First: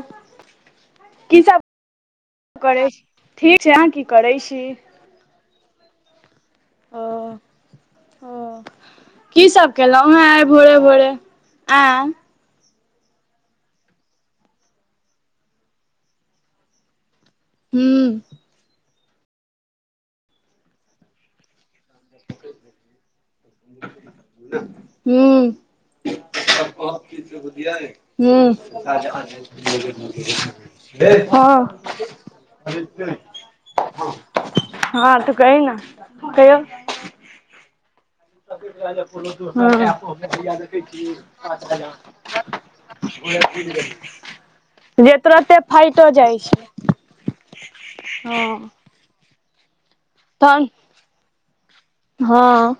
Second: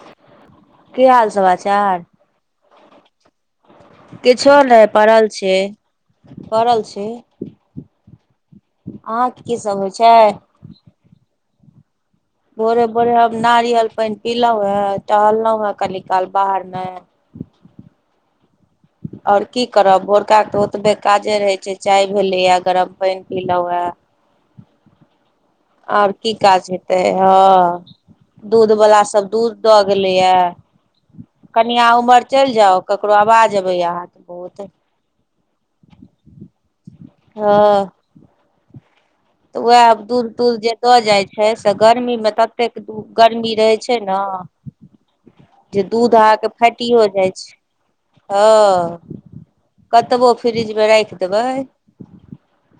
ओ की हाल समाचार करै छी ठीक छै अहाँ की करै छी किछो नहि पड़ल छी परल ओ छी ओ अहाँके की सब होइ छै केलहुँ हेँ आइ भोरे भोरे आँई भोरे भोरे हम नारियल पानि पिलहुं हे टहललौं हें कनि काल बाहर मे हूं आओर की करब भोरका तऽ ओतबे काजे रहे छै चाय भेलेए गरम पनि पीलौं हे हूं हूं आओर की काज हेतै हँ दूध वला सब दूध दऽ गेलैया कनि अहाँ उम्हर चलि जाउ ककरो आवाज अबैया हँ अहाँके बहुत हँ त कहि ने कहियौ हँ त [unintelligible] तऽ उएह दूध तूध जे दऽ जाइ छै से गर्मी मे ततेक दू गर्मी रहै छय नऽ जे तुरते जे फाइटो दूध जाइ आहाॅंके छै फाटियो जाइ छय हँ कतबो तहन फ्रिज मे राखि देबै हँ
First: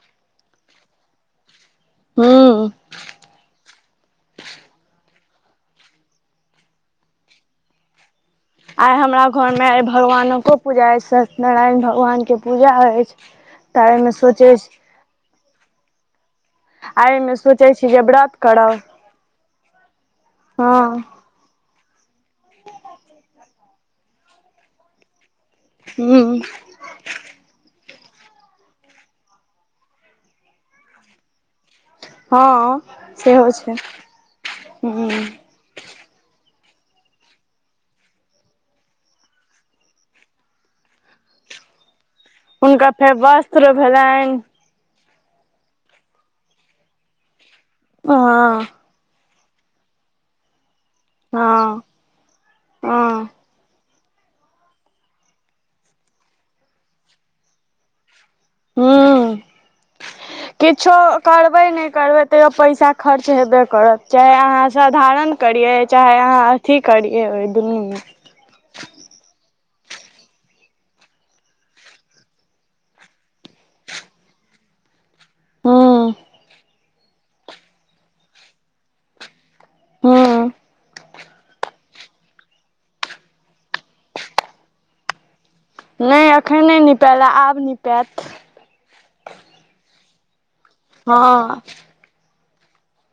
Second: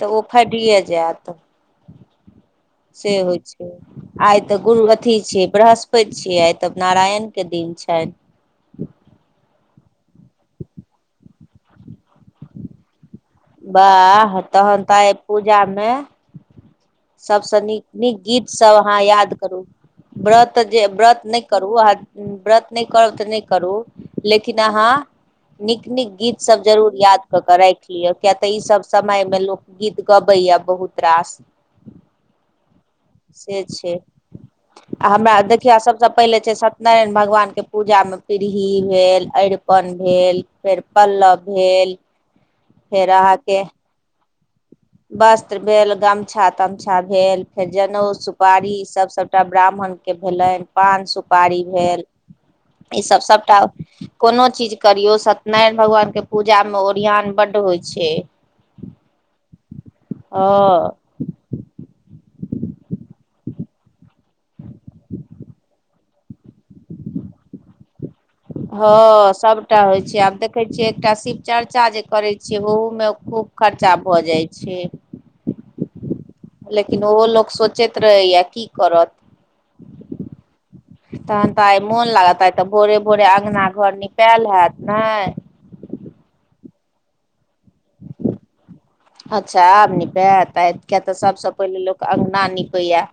तऽ ओ फाइटिये जायत हूॅंऽ से होइ छै आइ तऽ गुरु अथी छियै बृहस्पति छियै आइ तऽ नारायण के दिन छनि आइ हमरा घर मे आइ भगवानो कऽ पूजा अइ सत्यनारायण भगवान के पूजा अछि तऽ एहिमे बाह सोचै तहन तऽ आय पूजा मे एहिमे सभसँ सोचै नीक छी जे नीक व्रत गीत करब सब अहाँ याद करू व्रत जे हँ व्रत नय करू आ व्रत नय करब तऽ नय करू लेकिन अहाँ नीक नीक ह गीत सब जरूर याद कऽ कऽ राखि लिअ किया तऽ ईसभ समय मे लोक गीत गबैया बहुत रास हँ से होय छै हुं किया सभ सँ पहिले छै सत्यनारायण भगवान के पूजा मे पीरही भेल अरि पन भेल फेर पल्लव भेल हुनका फेर अहाँके वस्त्र भेलनि वस्त्र भेल गमछा- तमछा भेल फेर जनउ हँ सुपारी ई सब सबटा ब्राह्मण के भेलनि पान सुप सुपारी हँ भेल ई सब हँ सभटा कोनो चीज करियौ सत्यनारायण भगवान के पूजा मे ओरिआन बड होइ छैय हूं किछो हँ करबै नय करबै तैयो पैसा खर्च हेबे करत चाहे अहाँ साधारण करियै चाहे अहाँ अथी करिय ओय [unintelligible] हँ सभटा होइत छैय आब देखैत छियै एकटा शिवचर्चा जे करैत छियै ओहूमे खूब खर्चा भऽ जाइ छैय हाँ लेकिन ओहो लोक सोचैत रहैया की करत हुॅं तहन तऽ आइ मोन लागत आइ तऽ भोरे -भोरे अंगना घर निपायल हयत ने नय अखन नय निपायल आब निपायत अच्छा आब नीपायत आ किया तऽ सबसँ हँ पहिले लोक अगना नीपैया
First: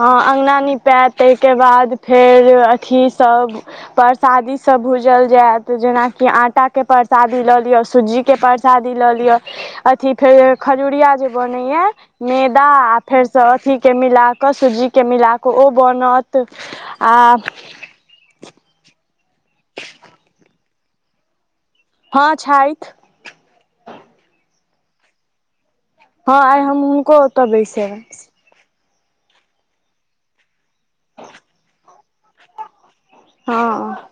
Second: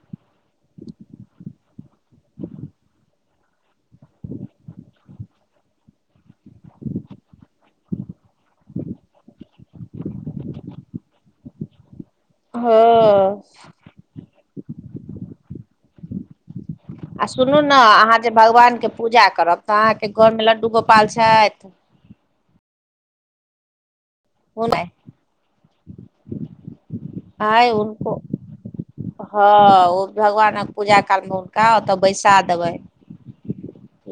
हँ अगना निपायएत ताहिके बाद फेर अथी सभ परसादी सब भूजल जायत जेनाकि आटा के परसादी लऽ लिय सुज्जी के परसाद शादी लऽ लिअ अथी फेर खजूरिया जे बनेया मैदा आ फेरसँ हँ अथीके मिला कऽ सुजी के मिला कऽ ओ बनत तऽ आ सुनू ने अहाँ जे भगवान के पूजा करब तऽ अहाँके घर मे लड्डू गोपाल छथि हँ छथि [unintelligible] हँ आइ हम हुनको ओतऽ आय बैसेबैन हुनको हँ ओ भगवानक पूजा काल मे हुनका ओतऽ बैसा देबैन हँ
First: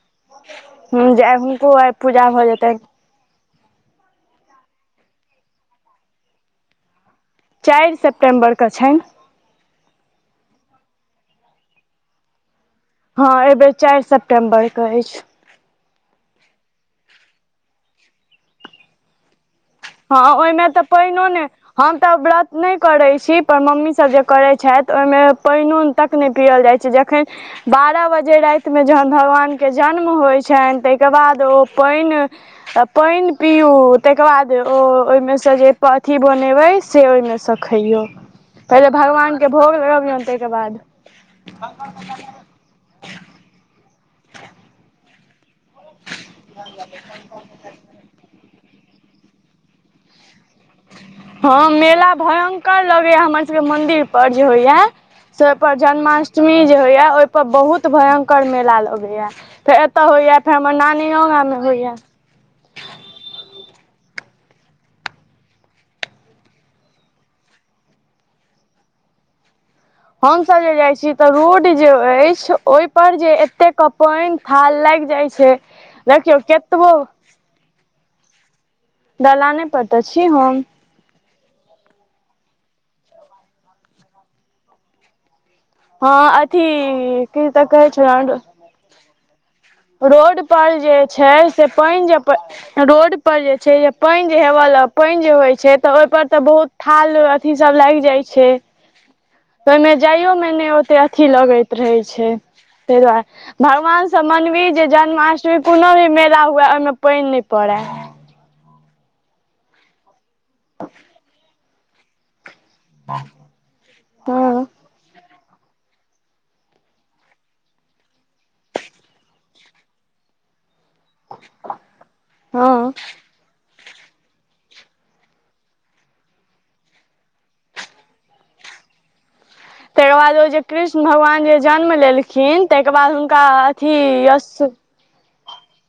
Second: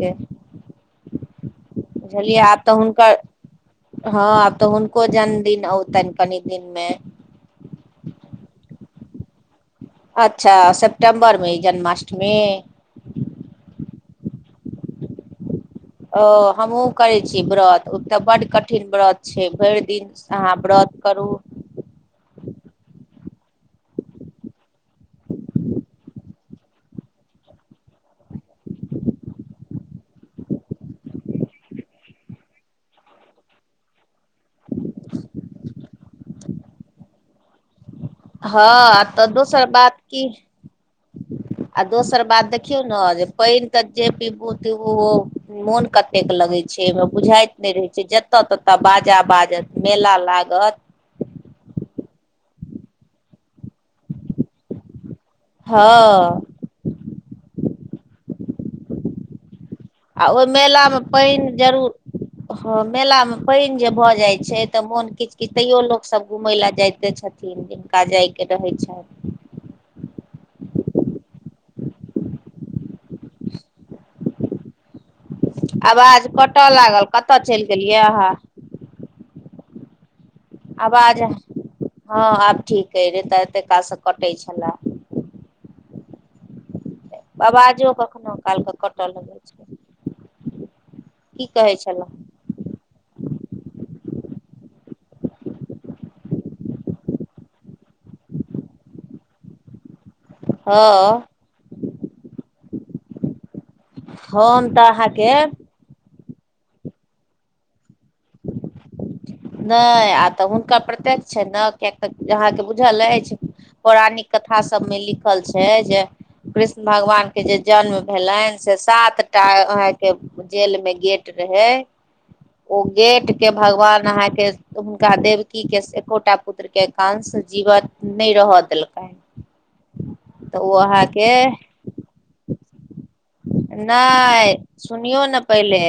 के ह जे हुनको आय पूजा बुझलियै भऽ आब तऽ जेतनि हुनकर हँ आब तऽ हुनको जन्मदिन औतनि कनि दिन मे चारि सेप्टेम्बर के छनि अच्छा सेप्टेम्बर मे ई जन्माष्टमी हँ एहिबेर चारि सेप्टेम्बर कऽ अछि ओ हमहुँ करे छिये व्रत ओ तऽ बड्ड कठिन व्रत छैय भरि दिन हँ अहाँ ओहिमे तऽ व्रत पायनो करू ने हम तऽ व्रत नय करैत छी पर मम्मी सभ जे करैत छैथ ओहिमे पायनो तक नय पियल जाइ छैय जखन बारह बजे राति मे जखन भगवान के जन्म होइ छनि ताहिके बाद ओ पानि पाइन पिउ तैक बाद जे ओ ओहिमे सँ जे अथी बनेबै से ओहिमे सँ खइयौ पहिले हँ तऽ भगवानके दोसर भोग बात की लगबियौन ताहिके बाद आ दोसर बात देख किउ न आ पैन त जेे पीब पी मोन कतेक लगे छै एहि मे बुझाइत नय रहे छै ज जत ततऽ बाजा बाजत मेला लागत हँ मेला भयंकर लगेया हमर सबके मंदिर पर जे होइया से ओहिप पर हँ जन्माष्टमी जे होया ओहिपर बहुत भयंकर मेला लगेया फेर तऽ आ होइया ओहि फेर हमर मेलामे नानी गाँ पानि मे जरूर होइया हँ मेला मे पानि जे भऽ जाइ छै तऽ मोन किछ किछ तैयो लोकसभ घुमय लऽ जायते छथिन हुनका जइके रहै छैन हमसब जे जाइ छी तऽ रोड जे अछि ओई पर जे एते क पानि थाल लागि जाय छै देखियौ केतबो केलियाहा दलाने पर तऽ छी हम आवाज हँ आब ठीक अई रैत तऽ एते काल सँ कटै छलए हँ अथी की दैन तऽ कहै आवाजो कखनो छलुहँ काल के कटऽ लगै छै रोड पर जे छै की से कहै पानि छलहुँ जे रोड पर जे छै जे पानि जे हेव ल पानि जे होइ छै तऽ ओहि पर तऽ बहुत थाल अथी सब लागि जाइ छै तै मे जाइयो मे नै ओते हँ अथी लगैत रहै छै ताहि दुआ भगवानसँ हम मनबी जे तऽ अहाँके जन्माष्टमी कोनो भी मेला हुए ओईमे पानि नै पड़ए नै आ तऽ हुनका प्रत्यक्ष छैनक कियाक तऽ अहाँके बुझल अछि पौराणिक कथा हँ सबमे लिखल छै जे कृष्ण भगवान के जे जन्म भेलनि से सातटा आहाँ के जेल मे गेट रहे ओ हँ गेट के भगवान अहाँके तऽ हुनका देवकीके एकोटा पुत्रके कांश जीव नै रहय देलकनि [inaudible] तायके बाद ओ तऽ जे कृष्ण अहाँके भगवान जे जन्म लेलखिन ताईके बाद हुनका अथी अश नहि सुनियौ न पहिले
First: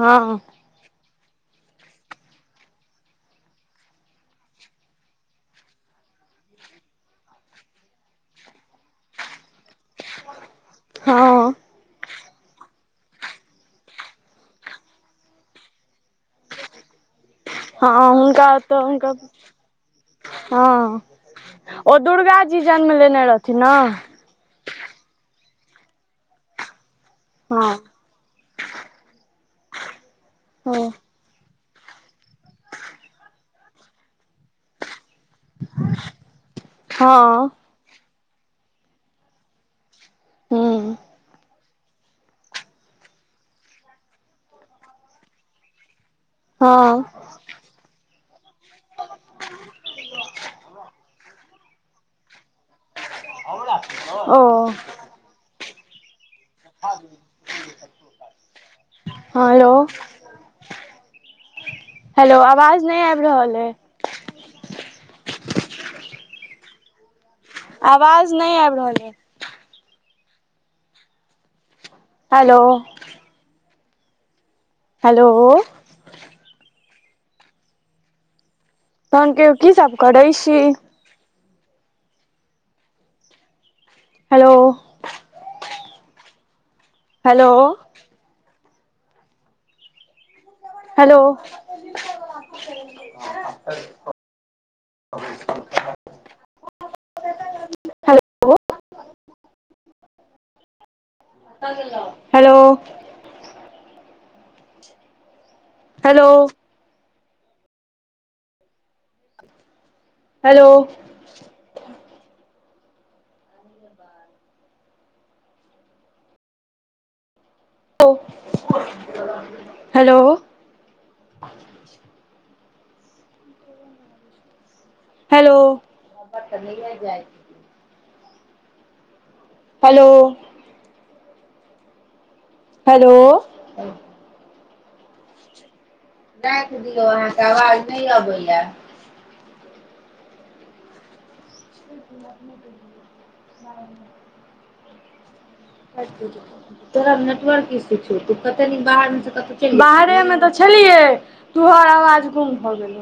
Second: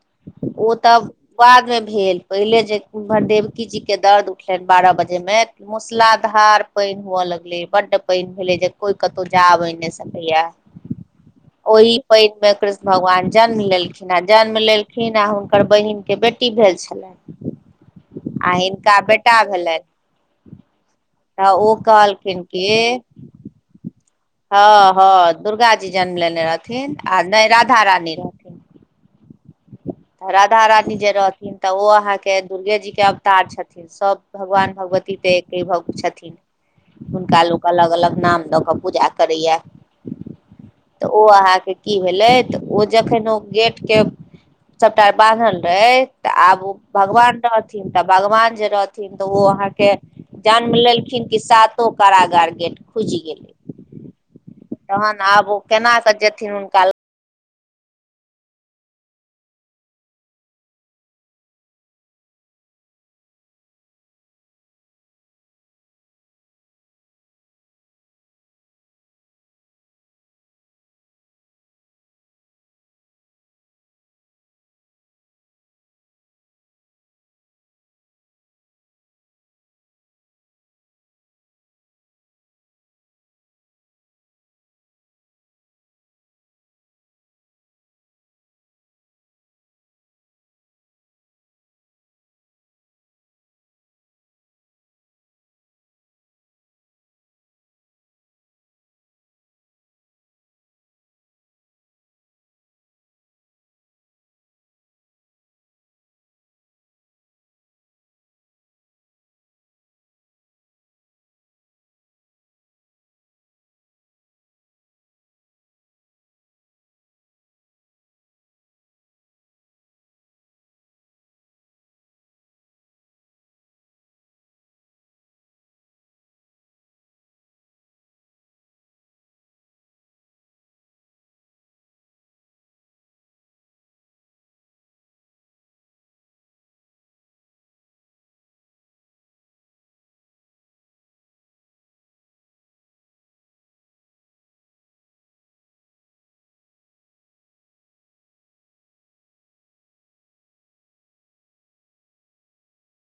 हँ ओ तब बाद मे भेल पहिले जे उम्हर डेवकी जीके दर्द उठलनि बारह बजेमे मूसलाधार पानि हुए लगलै बड्ड पानि भेलै जे कोई कतौ जा अबै ने सक भैया हँ ओहि पैन मे कृष्ण भगवान जन्म लेलखिन आ जन्म लेलखिन आ हुनकर बहिन के बेटी भेल छलैन हँ हूनका तऽ हूनका बेटा भेलनि हँ तऽ ओ दुर्गा कहलखिन जी कि जन्म लेने रहथिन न हँ हँ दुर्गा जी जन्म लेने रहथिन आ नै हँ राधा रानी रह तऽ राधा रानी जे रहथिन तऽ ओ अहाँके दुर्गे जी के अवतार छथिन सब भगवान भगवती टेक के भक छथिन हुनका हँ लोक अलग अलग नाम दऽ कऽ पूजा करैएा हूँ तऽ ओ अहाँके की भेलै तऽ ओ जखन ओ गेट के सबटा बान्हल रहै तऽ आब ओ हँ भगवान रहथिन तऽ भगवान जे रहथिन तऽ ओ अहााँ के जन्म लेलखिन कि सातो कारोगार गेट खुजि गेलै ओ तहन आब ओ केना कऽ जेथिन हुनका हँ हेलो हेलो आवाज नै आबि रहल अई आवाज नै आबि रहल यै हेलो हेलो तहन कहीयौ की सब करै छी हेलो हेलो। हेलो। ओ। Hello hello. Hello. Hello. Hello. Hello. Hello. राखि दियौ अहाँकेँ आवाज नहि अबैय। अपने हेलो तोरा नेटवर्क सँ तऽ कते बाहर बाहरे मे तऽ छलियै। तूहर आवज गुम हो गेल।